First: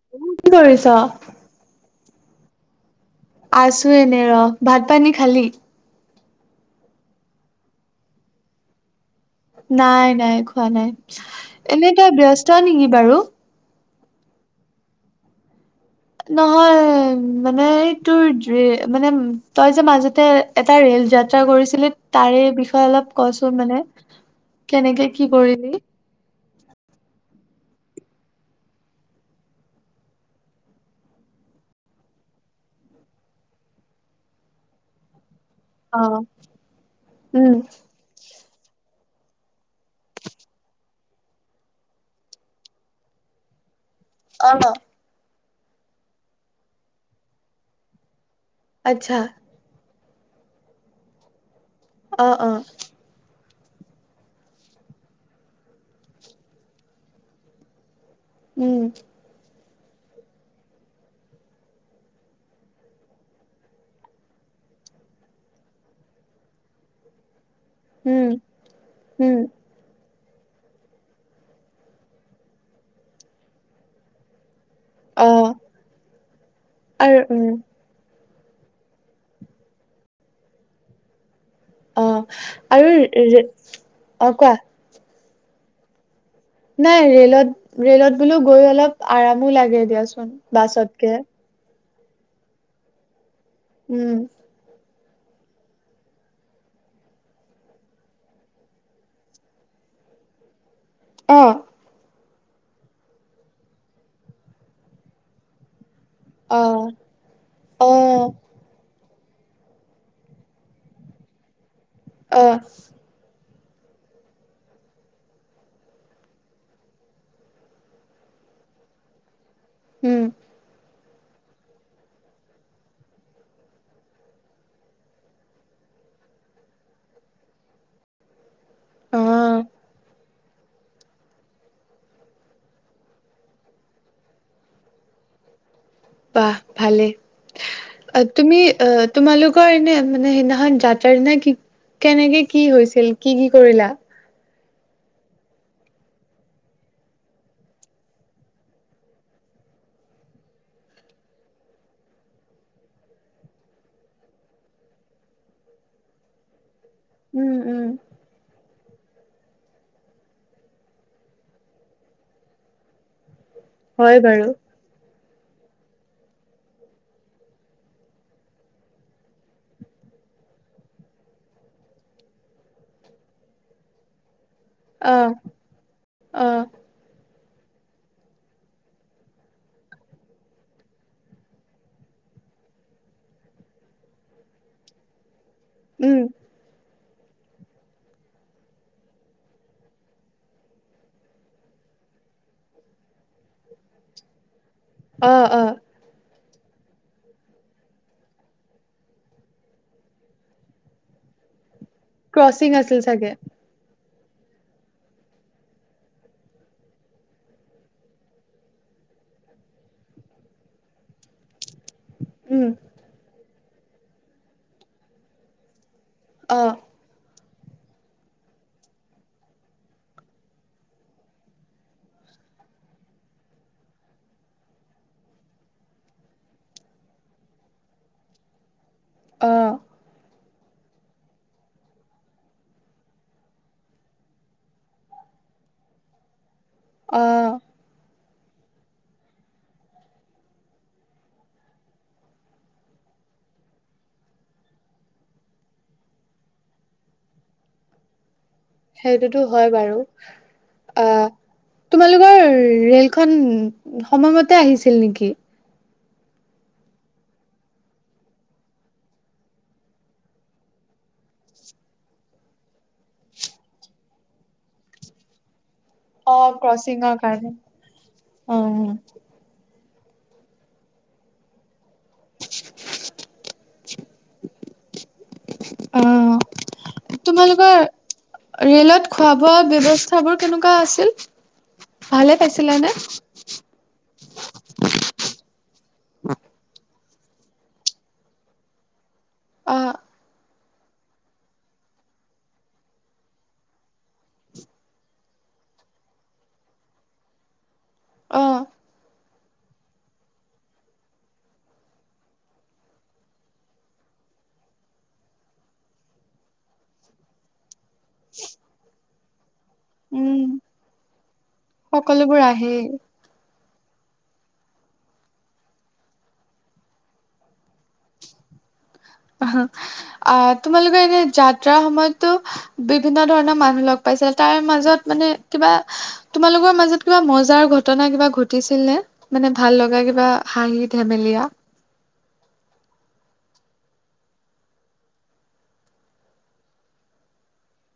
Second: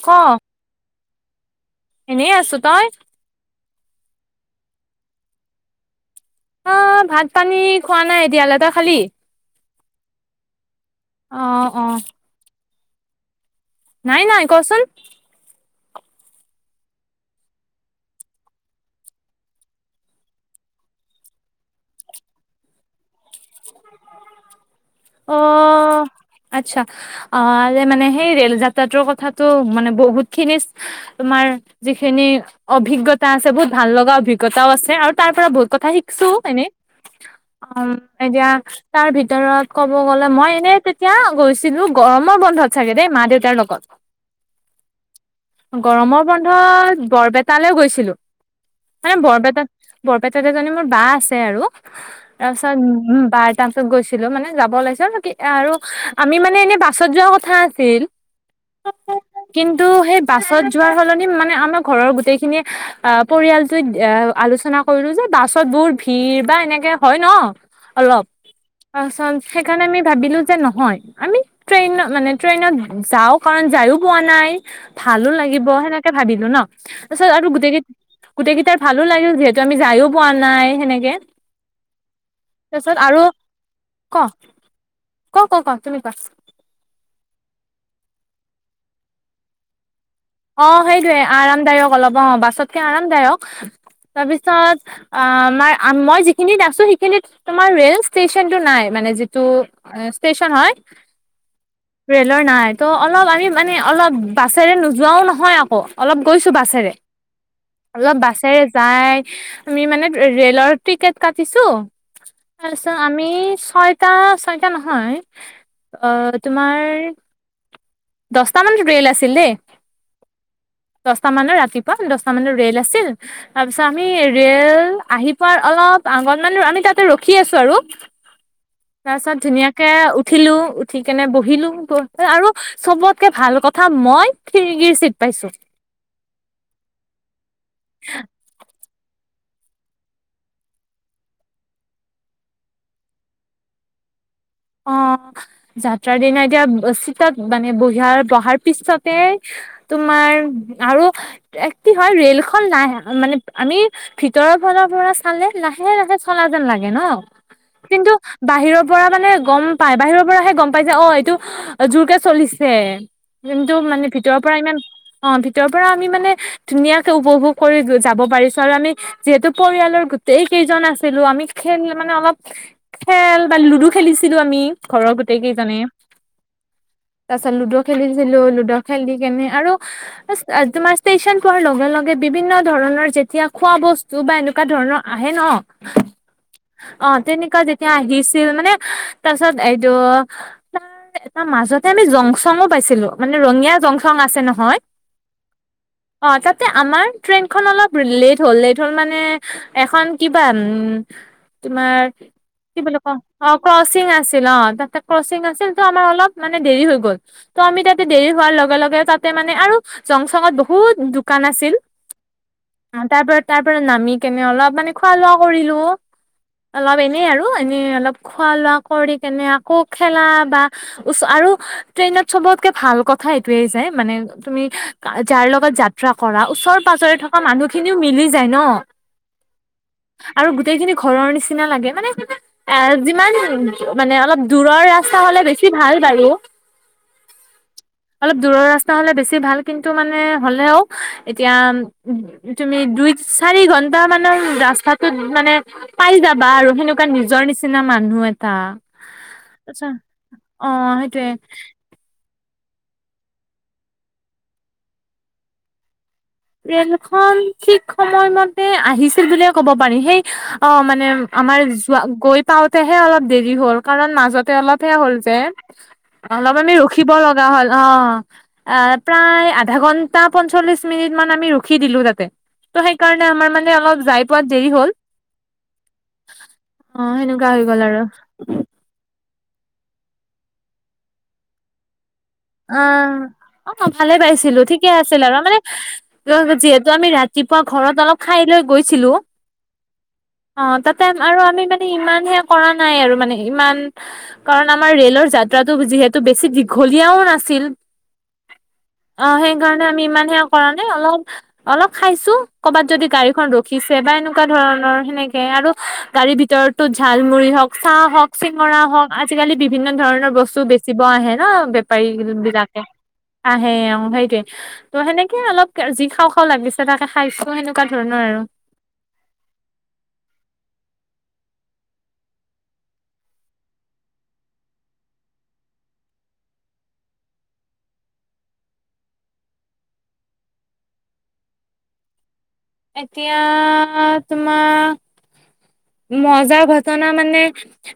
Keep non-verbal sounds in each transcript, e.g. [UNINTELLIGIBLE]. ক অ', কি কৰিছ? [INAUDIBLE] এনেই আছো, তই? আছো এনে ৰ', ভাত পানী খালি? অঁ, ভাত পানী খোৱা নাই এতিয়ালে, তই খালি? নাই নাই খোৱা নাই। অ অ এনে তই ব্যস্ত নেকি? বাৰু। নাই নাই ক'চোন। নহয় মানে তোৰ মানে, তই যে মাজতে এটা ৰেল যাত্ৰা কৰিছিলি, তাৰে বিষয়ে অলপ ক'চোন মানে, কেনেকে কি অ কৰিলি? আচ্ছা অ', মানে সেই ৰেল যাত্ৰাটোৰ কথাটো মানে, বহুতখিনি তোমাৰ যিখিনি অভিজ্ঞতা আছে বহুত ভাল লগা অভিজ্ঞতাও আছে আৰু তাৰ পৰা বহুত কথা অ' শিকছো এনে, উম অম এতিয়া তাৰ ভিতৰত ক'ব গ'লে, মই এনেই তেতিয়া গৈছিলো, গৰমৰ বন্ধত চাগে দেই মা দেউতাৰ লগত। অঁ, ল গৰমৰ বন্ধত বৰপেটালৈ গৈছিলো। মানে আচ্ছা বৰপেটা বৰপেটাত এজনী মোৰ বা আছে আৰু। অ', অঁ। বা তাৰ ওচৰত গৈছিলো মানে, যাব ওলাইছোঁ কি আৰু আমি মানে এনে বাছত যোৱা কথা আছিল। উম, কিন্তু সেই বাছত যোৱাৰ সলনি মানে আমাৰ ঘৰৰ গোটেইখিনি আহ, পৰিয়ালটোৱে এ আলোচনা কৰিলো যে বাছত বহুত ভিৰ বা এনেকে হয় ন। অলপ উম উম সেইকাৰণে আমি ভাবিলো। যে নহয় আমি ট্ৰেইনত মানে ট্ৰেইনত যাও কাৰণ যায়ও পোৱা নাই। ভালো অ' লাগিব সেনেকে ভাবিলো ন তাৰ পিছত আৰু গোটেই কেই গোটেইকেইটাৰ ভালো লাগিল যিহেতু আমি যায়ও পোৱা নাই সেনেকে। অহ' আৰু অহ'কোৱা? ক - ক - ক - ক তুমি কোৱা? নাই ৰেলত - ৰেলত বোলো গৈ অলপ আৰামো লাগে দিয়াচোন। অহ' বাছতকে। সেইটয়ে আৰামদায়ক। ক'ব লাগিব অহ ' বাছতকে আৰামদায়ক। উম তাৰপিছত আমাৰ মই যিখিনিত আছো সেইখিনিত তোমাৰ ৰে'ল ষ্টেচনটো নাই, মানে যিটো ষ্টেচন হয়। অহ ', ৰে'লৰ নাই ত' অলপ আমি মানে অলপ বাছেৰে যোৱাও নহয় আকৌ। অলপ গৈছো অ বাছেৰে অ অলপ বাছেৰে যায়। আমি মানে ৰেলৰ টিকেট কাটিছো তাৰপিছত আমি ছয়টা - ছয়টা নহয় অহ 'তোমাৰ দসটামান ৰেল আছিল দেই। উম। দশটামানৰ ৰাতিপুৱা দশটামানত ৰে'ল আছিল, তাৰপিছত আমি ৰে'ল আহি পোৱাৰ অলপ আগণমান আমি তাতে ৰখি আছো আৰু। অ তাৰপিছত ধুনীয়াকে উ উঠিলো উঠি কেনে বহিলো আৰু চবতকে ভাল কথা মই খিৰিকিৰ চিট পাইছো। ৱাহ ভালে আ তুমি অহ তোমালোকৰ এনে মানে সেইদিনাখন যাত্ৰাৰ দিনা, কি কেনেকে কি হৈছিল কি - কি কৰিলা? অহ' যাত্ৰাৰ দিনা এতিয়া চিটত মানে বহিয়া বহাৰ পিছতে তোমাৰ আৰু এক কি হয় ৰে'ল খন লাহ মানে আমি ভিতৰৰ ফালৰ পৰা চালে লাহে - লাহে চলা যেন লাগে। ন উম উম কিন্তু বাহিৰৰ পৰা মানে গম পাই বাহিৰৰ পৰাহে গম পাইছে অহ' এইটো জোৰকে চলিছে। কিন্তু মানে হয় ভিতৰৰ বাৰু পৰা ইমান অহ'ভিতৰৰ পৰা আমি মানে ধুনীয়াকে উপভোগ কৰি যাব পাৰিছো আৰু আমি যিহেতু পৰিয়ালৰ গোটেই কেইজন আছিলো আমি খেল মানে অলপ খেল বা লুডু খেলি ছিলো আমি। ঘৰৰ অ গোটেই কেইজনে। অ তাৰ পাছত লুডো খেলিছিলো লুডো খেলি কেনে আৰু তোমাৰ ষ্টেচন পোৱাৰ লগে লগে বিভিন্ন ধৰণৰ যেতিয়া খোৱা বস্তু বা এনেকুৱা ধৰণৰ আহে ন। উম। অ', তেনেকুৱা যেতিয়া আহিছিল মানে তাৰপিছত এইটো, তাৰ তাৰ মাজতে আমি জংছংউ পাইছিলো, মানে ৰঙিয়া জংছং আছে নহয়। অ', অ'। অ', তাতে আমাৰ ট্ৰেইনখন অলপ লেট হ'ল লেট হ'ল মানে এখন কিবা তোমাৰ, ক্ৰচিং কি বুলি আছিল কওঁ চাগে অ', ক ক্ৰচিং আছিল অ', তাতে ক্ৰচিং আছিল ত' আমাৰ অলপ মানে দেৰি হৈ গ'ল ত' আমি তাতে দেৰি হোৱাৰ লগে লগে তাতে মানে আৰু জংচঙত বহুত দোকান আছিল। উম অ', তাৰপ তাৰ পৰা নামি কেনে অলপ মানে খোৱা লোৱা কৰিলো। অ অলপ এনেই আৰু। এনেই, অলপ খোৱা লোৱা কৰি কেনে আকৌ খেলা বা চ আৰু ট্ৰেইনত চবতকে ভাল কথা এইটোয়ে যে মানে তুমি যাৰ লগত যাত্ৰা কৰা ওচৰে পাজৰে থকা মানুহ খিনিও মিলি যায় ন। অ'। আৰু গোটেই খিনি ঘৰৰ নিচিনা লাগে, মানে এ যিমান মানে অলপ দূৰৰ ৰাস্তা হলে বেছি ভাল বাৰু। আহ। অলপ দূৰৰ ৰাস্তা হলে বেছি ভাল কিন্তু মানে হলেও, এতিয়া তুমি দুই চাৰি ঘন্টা মানে ৰাস্তাটোত, মানে পাই যাবা আৰু সেনেকুৱা নিজৰ নিচিনা মানুহ এটা সেইটোতো হয় আচ্ছা বাৰু, অ আ, সেইটোয়ে তোমালোকৰ ৰেলখন, সময়মতে আহিছিল নেকি? ট্ৰেনখন ঠিক সময়মতে আহিছিল বুলিয়ে ক'ব পাৰি, সেই আ মানে আমাৰ যোৱা গৈ পাওঁতেহে অলপ দেৰি হ'ল কাৰণ মাজতে অলপহে হ'ল যে। অ অলপ আমি ৰখিব ক্ৰচিঙৰ লগা কাৰণে হ'ল, অ', অ আহ প্ৰায় আধা ঘন্টামান তা পঞ্চলিশ মিনিট মান আমি ৰখি ৰখি দিলো তাতে, ত সেইকাৰণে আমাৰ মানে অলপ যাই পোৱাত দেৰি হল, অ অ 'সেনেকুৱা হৈ তোমালোকৰ গল আৰু। ৰেলত খোৱা বোৱা ব্যৱস্থাবোৰ কেনেকুৱা আছিল? ভালে অ' পাইছিলানে? অ', মই ভালে পাইছিলো ঠিকে আছিল আৰু মানে যিহেতু টো আমি ৰাতিপুৱা ঘৰত অলপ খাই লৈ গৈছিলো। অ'। অ' তাতে আৰু আমি মানে ইমানহে কৰা নাই আৰু মানে ইমান কাৰণ আমাৰ ৰেলৰ যাত্ৰাটো যিহেতু বেছি দীঘলীয়াও নাছিল নাছিল। আহ। অ' সেইকাৰণে আমি ইমান সে কৰা নাই, অলপ অলপ খাইছো, কৰ'বাত যদি গাড়ীখন ৰখিছে বা এনেকুৱা ধৰণৰ সেনেকে আৰু গাড়ীৰ ভিতৰতো ঝালমৰি হওঁক চাহ হওক চিঙৰা হওক আজিকালি বিভিন্ন ধৰণৰ উম বস্তু বেছি বিকিব আহে ন। সেই সকলোবোৰ বিলাকে, আহেই আহে অ' সেইটোৱেই, ত', সেনেকে অলপ যি খাওঁ খাওঁ লাগিছে তাকে খাইছোঁ, সেনেকুৱা ধৰণৰ আৰু অ', তোমালোকে এনে যাত্ৰাৰ সময়ততো বিভিন্ন ধৰণৰ মানুহ লগ পাইছিলা, তাৰে মাজত মানে কিবা তোমালোকৰ মাজত কিবা মজাৰ ঘটনা কিবা ঘটিছিল নে, মানে ভাল লগা কিবা হাঁহি ধেমেলীয়া? এতিয়া তোমাৰ মজা ঘটনা মানে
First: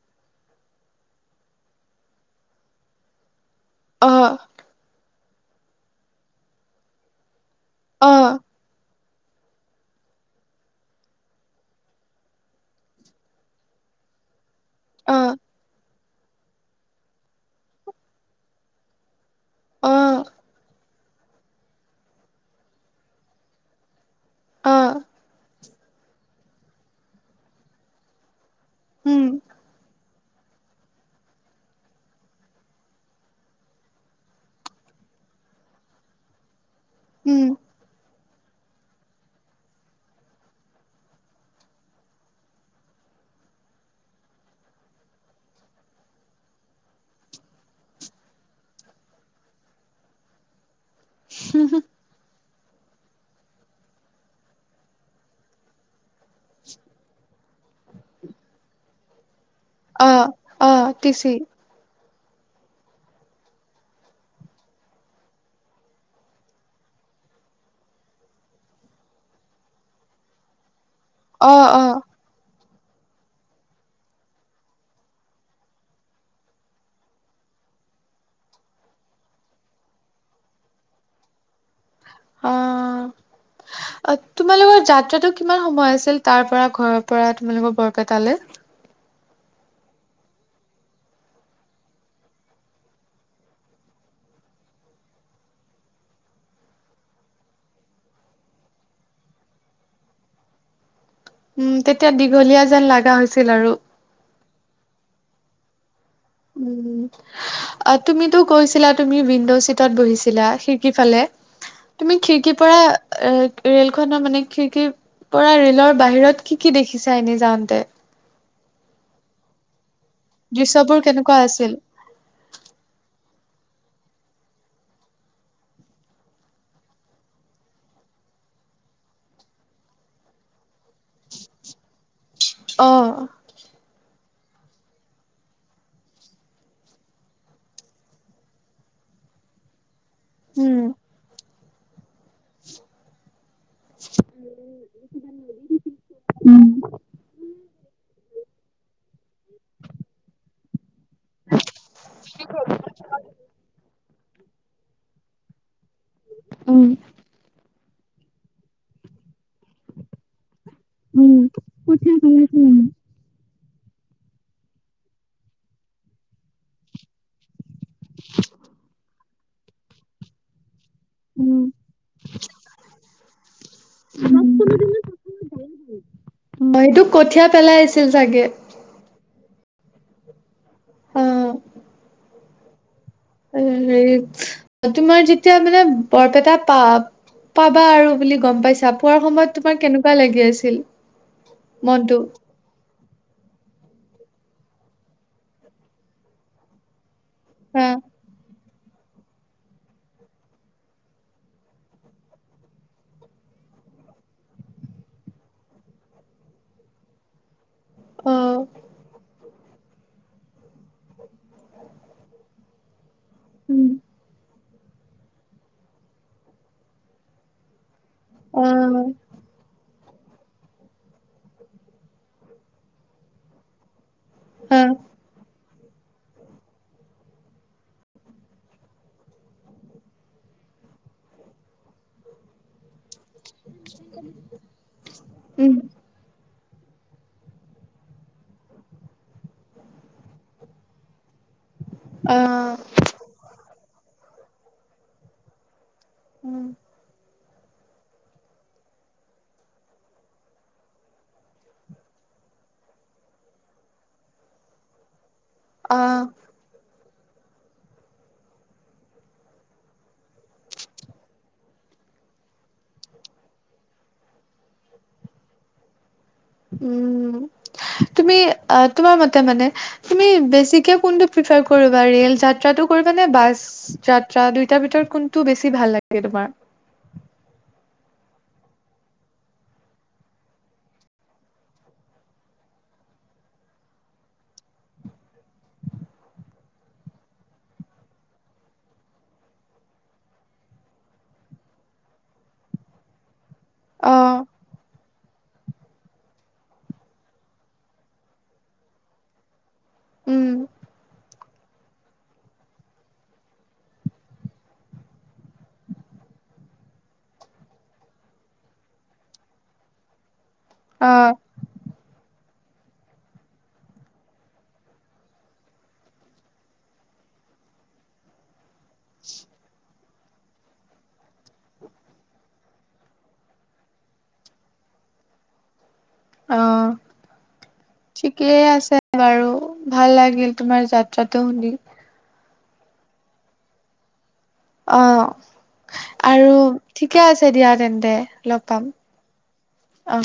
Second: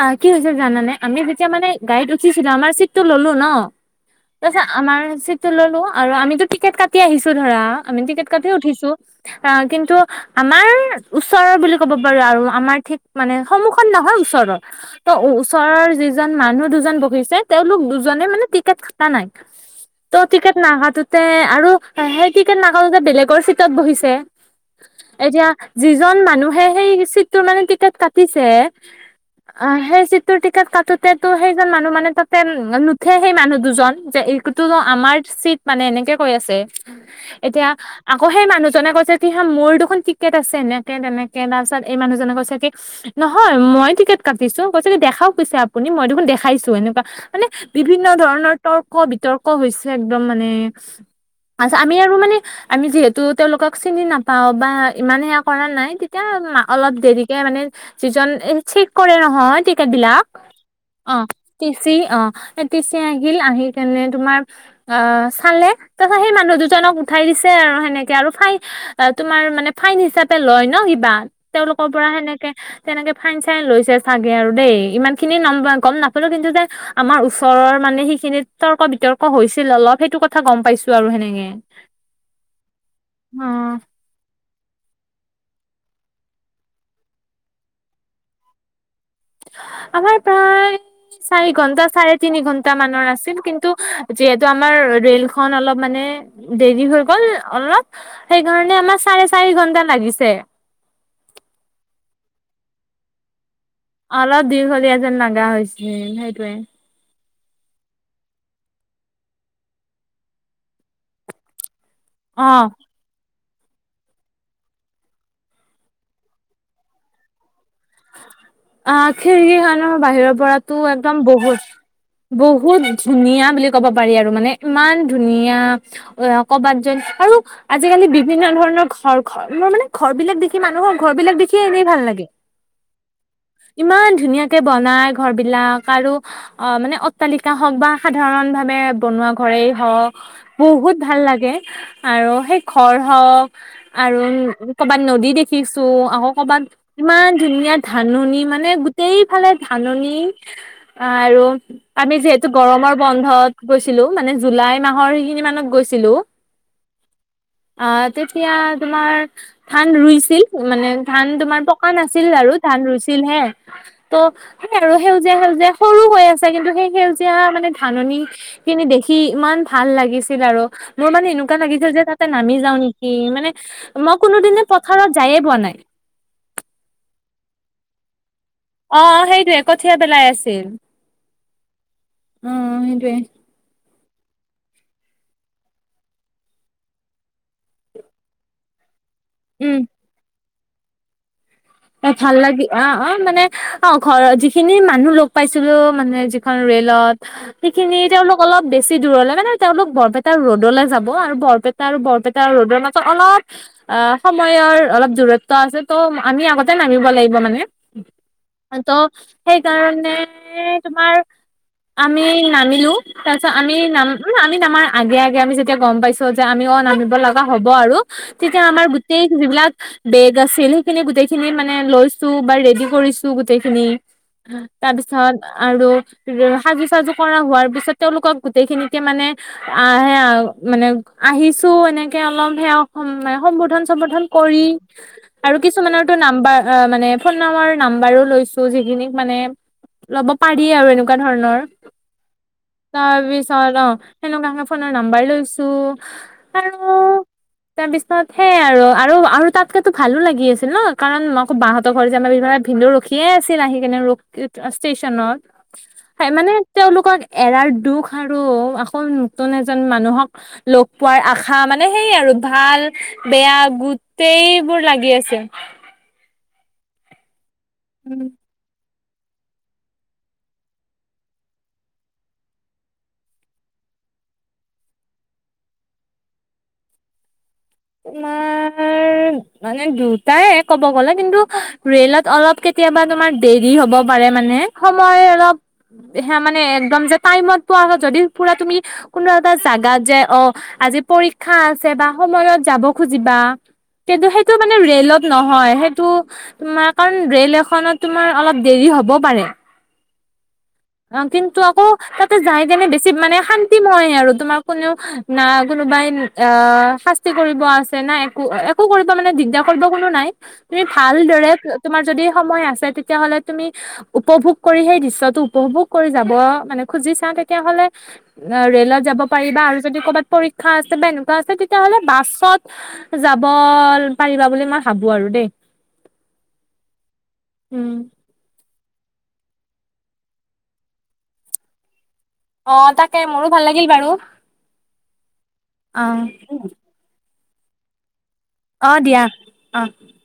অ', কি হৈছিল জানানে, আমি যেতিয়া মানে গাড়ীত উঠিছিলো, আমাৰ চিটটো ল'লো ন অ তাৰপিছত আমাৰ চিট টো ল'লো আৰু আমিতো টিকট কাটি আহিছো ধৰা আমি টিকেট কাটিয়ে উঠিছোঁ আ, কিন্তু আমাৰ ওচৰৰ বুলি ক'ব পাৰোঁ আৰু আমাৰ ঠিক মানে সন্মুখত নহয়, ওচৰত ত', ওচৰৰ যি দুজন, মানুহ দুজন বহিছে, তেওঁলোক দুজনে মানে টিকট কটা নাই। ত', টিকট নোহোৱাটোত তে' আৰু সিই টিকট নাকাটি বেলেগৰ চিটত বহিছে। এতিয়া যিজন মানুহে সেই চিট তোৰ মানে টিকেট কাটিছে আ, সেই চিট তোৰ টিকেট কাটোতে, তোৰ সেইজন মানুহ মানে তাতে নুঠে। সেই মানুহ দুজন যে, এইটোতো আমাৰ চিট মানে, এনেকৈ কৈ আছে উম এতিয়া আকৌ সেই মানুহজনে কৈছে কি হা মোৰ দুখখন টিকেট আছে এনেকে-তেনেকে তাৰপিছত এই মানুহজনে কৈছে কি, নহয় মই টিকেট কাটিছো কৈছে কি দেখাও কৈছে আপুনি মই দেখোন দেখাইছো এনেকুৱা মানে বিভিন্ন ধৰণৰ তৰ্ক বিতৰ্ক হৈছে একদম মানে। আছ আমি আৰু মানে আমি যিহেতু তেওঁলোকক চিনি নাপাও বা ইমান সেয়া কৰা নাই তেতিয়া অলপ দেৰি। মানে যিজন ইঞ্চীত কৰে নহয়। অ অ [UNINTELLIGIBLE] টিচি টি চ আহিল আহি কেনে তোমাৰ, অ চালে তাৰপিছত সেই মানুহ দুজনক উঠাই দিছে আৰু সেনেকে আৰু ফাইন, তোমাৰ মানে ফাইন হিচাপে লয় ন কিবা। অ অ অ তেওঁলোকৰ পৰা সেনেকে। তেনেকে ফাইন চাইন লৈছে চাগে আৰু দেই ইমান খিনি নম গম নাপালো কিন্তু যে, আমাৰ ওচৰৰ মানে সিখিনিত তৰ্ক বিতৰ্ক হৈছিল অলপ সেইটো কথা গম পাইছো আৰু সেনেকে। অ অ' তোমালোকৰ যাত্ৰাটো কিমান সময় আছিল তাৰ পৰা ঘৰৰ পৰা তোমালোকৰ বৰপেটালে। আমাৰ প্ৰায়, চাৰি ঘণ্টা সৰেতিনি ঘণ্টা মানৰ আছিল কিন্তু, যিহেতু আমাৰ ৰেলখন অলপ মানে, দেৰি হৈ গল অলপ, সেইকাৰনে অমৰ সাৰেচাৰি ঘণ্টা লাগিছে। উম তেতিয়া দীঘলীয়া যেন লাগা হৈছিল আৰু। অলপ দীঘলীয়া যেন লাগা হৈছিল। সেইটোৱে। অ', তুমিতো কৈছিলা তুমি উইণ্ডো চিটত বহিছিলা, খিৰিকি ফালে। তুমি অ খিৰিকিৰ পৰা এ ৰেল খনৰ মানে খিৰিকিৰ পৰা ৰেলৰ বাহিৰত কি কি দেখিছা এনে যাওঁতে। [UNINTELLIGIBLE] বাহিৰৰ পৰাতো দৃশ্যবোৰ একদম কেনেকুৱা বহুত, আছিল বহুত ধুনীয়া- বুলি ক'ব পাৰি আৰু মানে, ইমান ধুনীয়া অ কবাত যেন, আৰু আজিকালি বিভিন্ন ধৰণৰ ঘৰ, ঘৰ মই মানে ঘৰ বিলাক দেখি মানুহৰ ঘৰ বিলাক দেখিয়ে এনেই ভাল লাগে। অহ। ইমান ধুনীয়াকে বনাই ঘৰবিলাক আৰু, অ', মানে অট্টালিকা হওঁক বা সাধাৰণভাৱে বনোৱা ঘৰেই হওঁক উম বহুত ভাল লাগে। আৰু সেই ঘৰ হওঁক আৰু ক'ৰবাত নদী দেখিছোঁ, আকৌ ক'ৰবাত, ইমান ধাননি মানে গোটেই ফালে ধাননি আৰু, আমি যিহেতু গৰমৰ বন্ধত গৈছিলোঁ মানে জুলাই মাহৰ সেইখিনি মানত গৈছি ছিলোঁ উম অ', তেতিয়া তোমাৰ ধান ৰুইছিল, মানে ধান উম তোমাৰ পকা নাছ কঠিয়া পেলাইছে ধান মানে। ৰুইছিলহে, ত', সেই আৰু সেউজীয়া-সেউজীয়া সৰু হৈ আছে, কিন্তু সেই সেউজীয়া মানে ধাননিখিনি দেখি ইমান ভাল লাগিছিল আৰু মোৰ মানে এনেকুৱা উম লাগিছিল যে, তাতে নামি যাওঁ নেকি, মানে মই কোনো উম। দিনে পথাৰত যায়ে পোৱা নাই। কঠিয়া পেলাই আছিল চাগে। অ', সেইটোৱে কঠিয়া পেলাই আছিল। অ'। অ', সেইটোৱে হেৰি তোমাৰ যেতিয়া মানে বৰপেটা পা-পাবা আৰু বুলি গম পাইছা পোৱাৰ সময়ত তোমাৰ উম কেনেকুৱা লাগি আছি ছিল এ, ভাল, লাগি অ' অ', মানে অ', ঘৰ যিখিনি মানুহ লগ পাইছিলোঁ, মানে যিখন ৰে'লত হা সেইখিনি তেওঁলোক অলপ বে বেছি দূৰলে মানে তেওঁলোক বৰপেটাৰ ৰডলে যাব, আৰু বৰপেটা আৰু বৰপেটা ৰডৰ মাজত অলপ অ', সময়ৰ অলপ দূৰত্ব আছে ত' আমি আগতে তে, নামিব লাগিব মানে। অ ত' সেইকাৰণে তোমাৰ আমি নামিলো তাৰপিছত আমি উম না [UNINTELLIGIBLE] আমি নামাৰ আগে, আগে আমি যেতিয়া গম পাইছোঁ যে, আমিও নামিব লগা হ'ব আৰু তেতিয়া অ আমাৰ গোটেই যিবিলাক বেগ আছিল, সেইখিনি গোটেই খিনি মানে লৈছোঁ, বা ৰেডি কৰিছোঁ গোটেইখিনি। অ তাৰপিছত আৰু সাজু চাজু কৰা হোৱাৰ পিছত তেওঁলোকক গোটেইখিনিতে মানে আহ সেয়া মানে আহিছো এনেকে অলপ সেয়া সম্বন্ধন সম্বোধন কৰি আৰু উম কিছুমানৰ মানে ফোন নামৰ নাম্বাৰো লৈছো যিখিনিক মানে ল'ব পাৰি আৰু এনেকুৱা ধৰণৰ। অ তাৰপিছত অঁ। সেনেকোৱা ফোনৰ নাম্বাৰ লৈছো। উম, আৰু তাৰপিছত সেইয়াই আৰু আৰু তাতকেতো ভালো লাগি আছিল ন। কাৰণ নকবা বাহতৰ ঘৰ যে আমাৰ বি ভিনদেউ ৰখিয়ে আছিল আহিকিনে ৰখ ষ্টেচনত। সে অ মানে তেওঁলোকক এৰাৰ দুখ আৰু আকৌ নতুন এজন মানুহক লগ পোৱাৰ আশা মানে সেই আৰু ভাল বেয়া গোটেইবোৰ লাগি আছে। উম। উম তুমি আহ? তোমাৰ মতে মানে তুমি বেছিকে কোনটো প্ৰিফাৰ কৰিবা? ৰেল যাত্ৰাটো কৰিবা নে বাছ যাত্ৰা? দুইটাৰ ভিতৰত কোনটো বেছি ভাল লাগে তোমাৰ? তোমাৰ মানে দুটাই ক'ব গ'লে কিন্তু ৰেলত অলপ কেতিয়াবা তোমাৰ দেৰি হ'ব পাৰে মানে, সময় অলপ সে মানে একদম যে টাইমত পোৱা হয় যদি পুৰা তুমি কোনোবা এটা জাগাত যে অ আজি পৰীক্ষা আছে বা সময়ত যাব খুজিবা কিন্তু অ', সেইটো মানে ৰেলত নহয়, সেইটো তোমাৰ কাৰণ ৰেল এখনত তোমাৰ অলপ দেৰি হ'ব পাৰে। উম। অন্তিম টো আকৌ, তাতে যায় কেনে বেছি মানে শান্তিময় আৰু তোমাৰ কোনেও না কোনোবাই আহ শাস্তি কৰিব আছে, না একো -একো কৰিব মানে দিগদাৰ কৰিব কোনো নাই। তুমি অ', ভালদৰে তোমাৰ যদি সময় আছে তেতিয়াহলে তুমি উপভোগ কৰি সেই দৃশ্যটো উপভোগ কৰি যাব মানে খুজিছা তেতিয়াহ'লে আ ৰেলত যাব পাৰিবা, আৰু যদি কবাত পৰীক্ষা আছে বা এনেকুৱা আছে। তেতিয়া হ'লে বাছত যাব পাৰিবা বুলি মই ভাবো আৰু দেই। অহ, উম ঠিকেই আছে বাৰু। ভাল লাগিল তোমাৰ যাত্ৰাটো শুনি। অ তাকে, মোৰো ভাল লাগিল বাৰু। অ, অ আৰু ঠিকে আছে দিয়া তেন্তে লগ পাম অহ দিয়া অহ। অ'।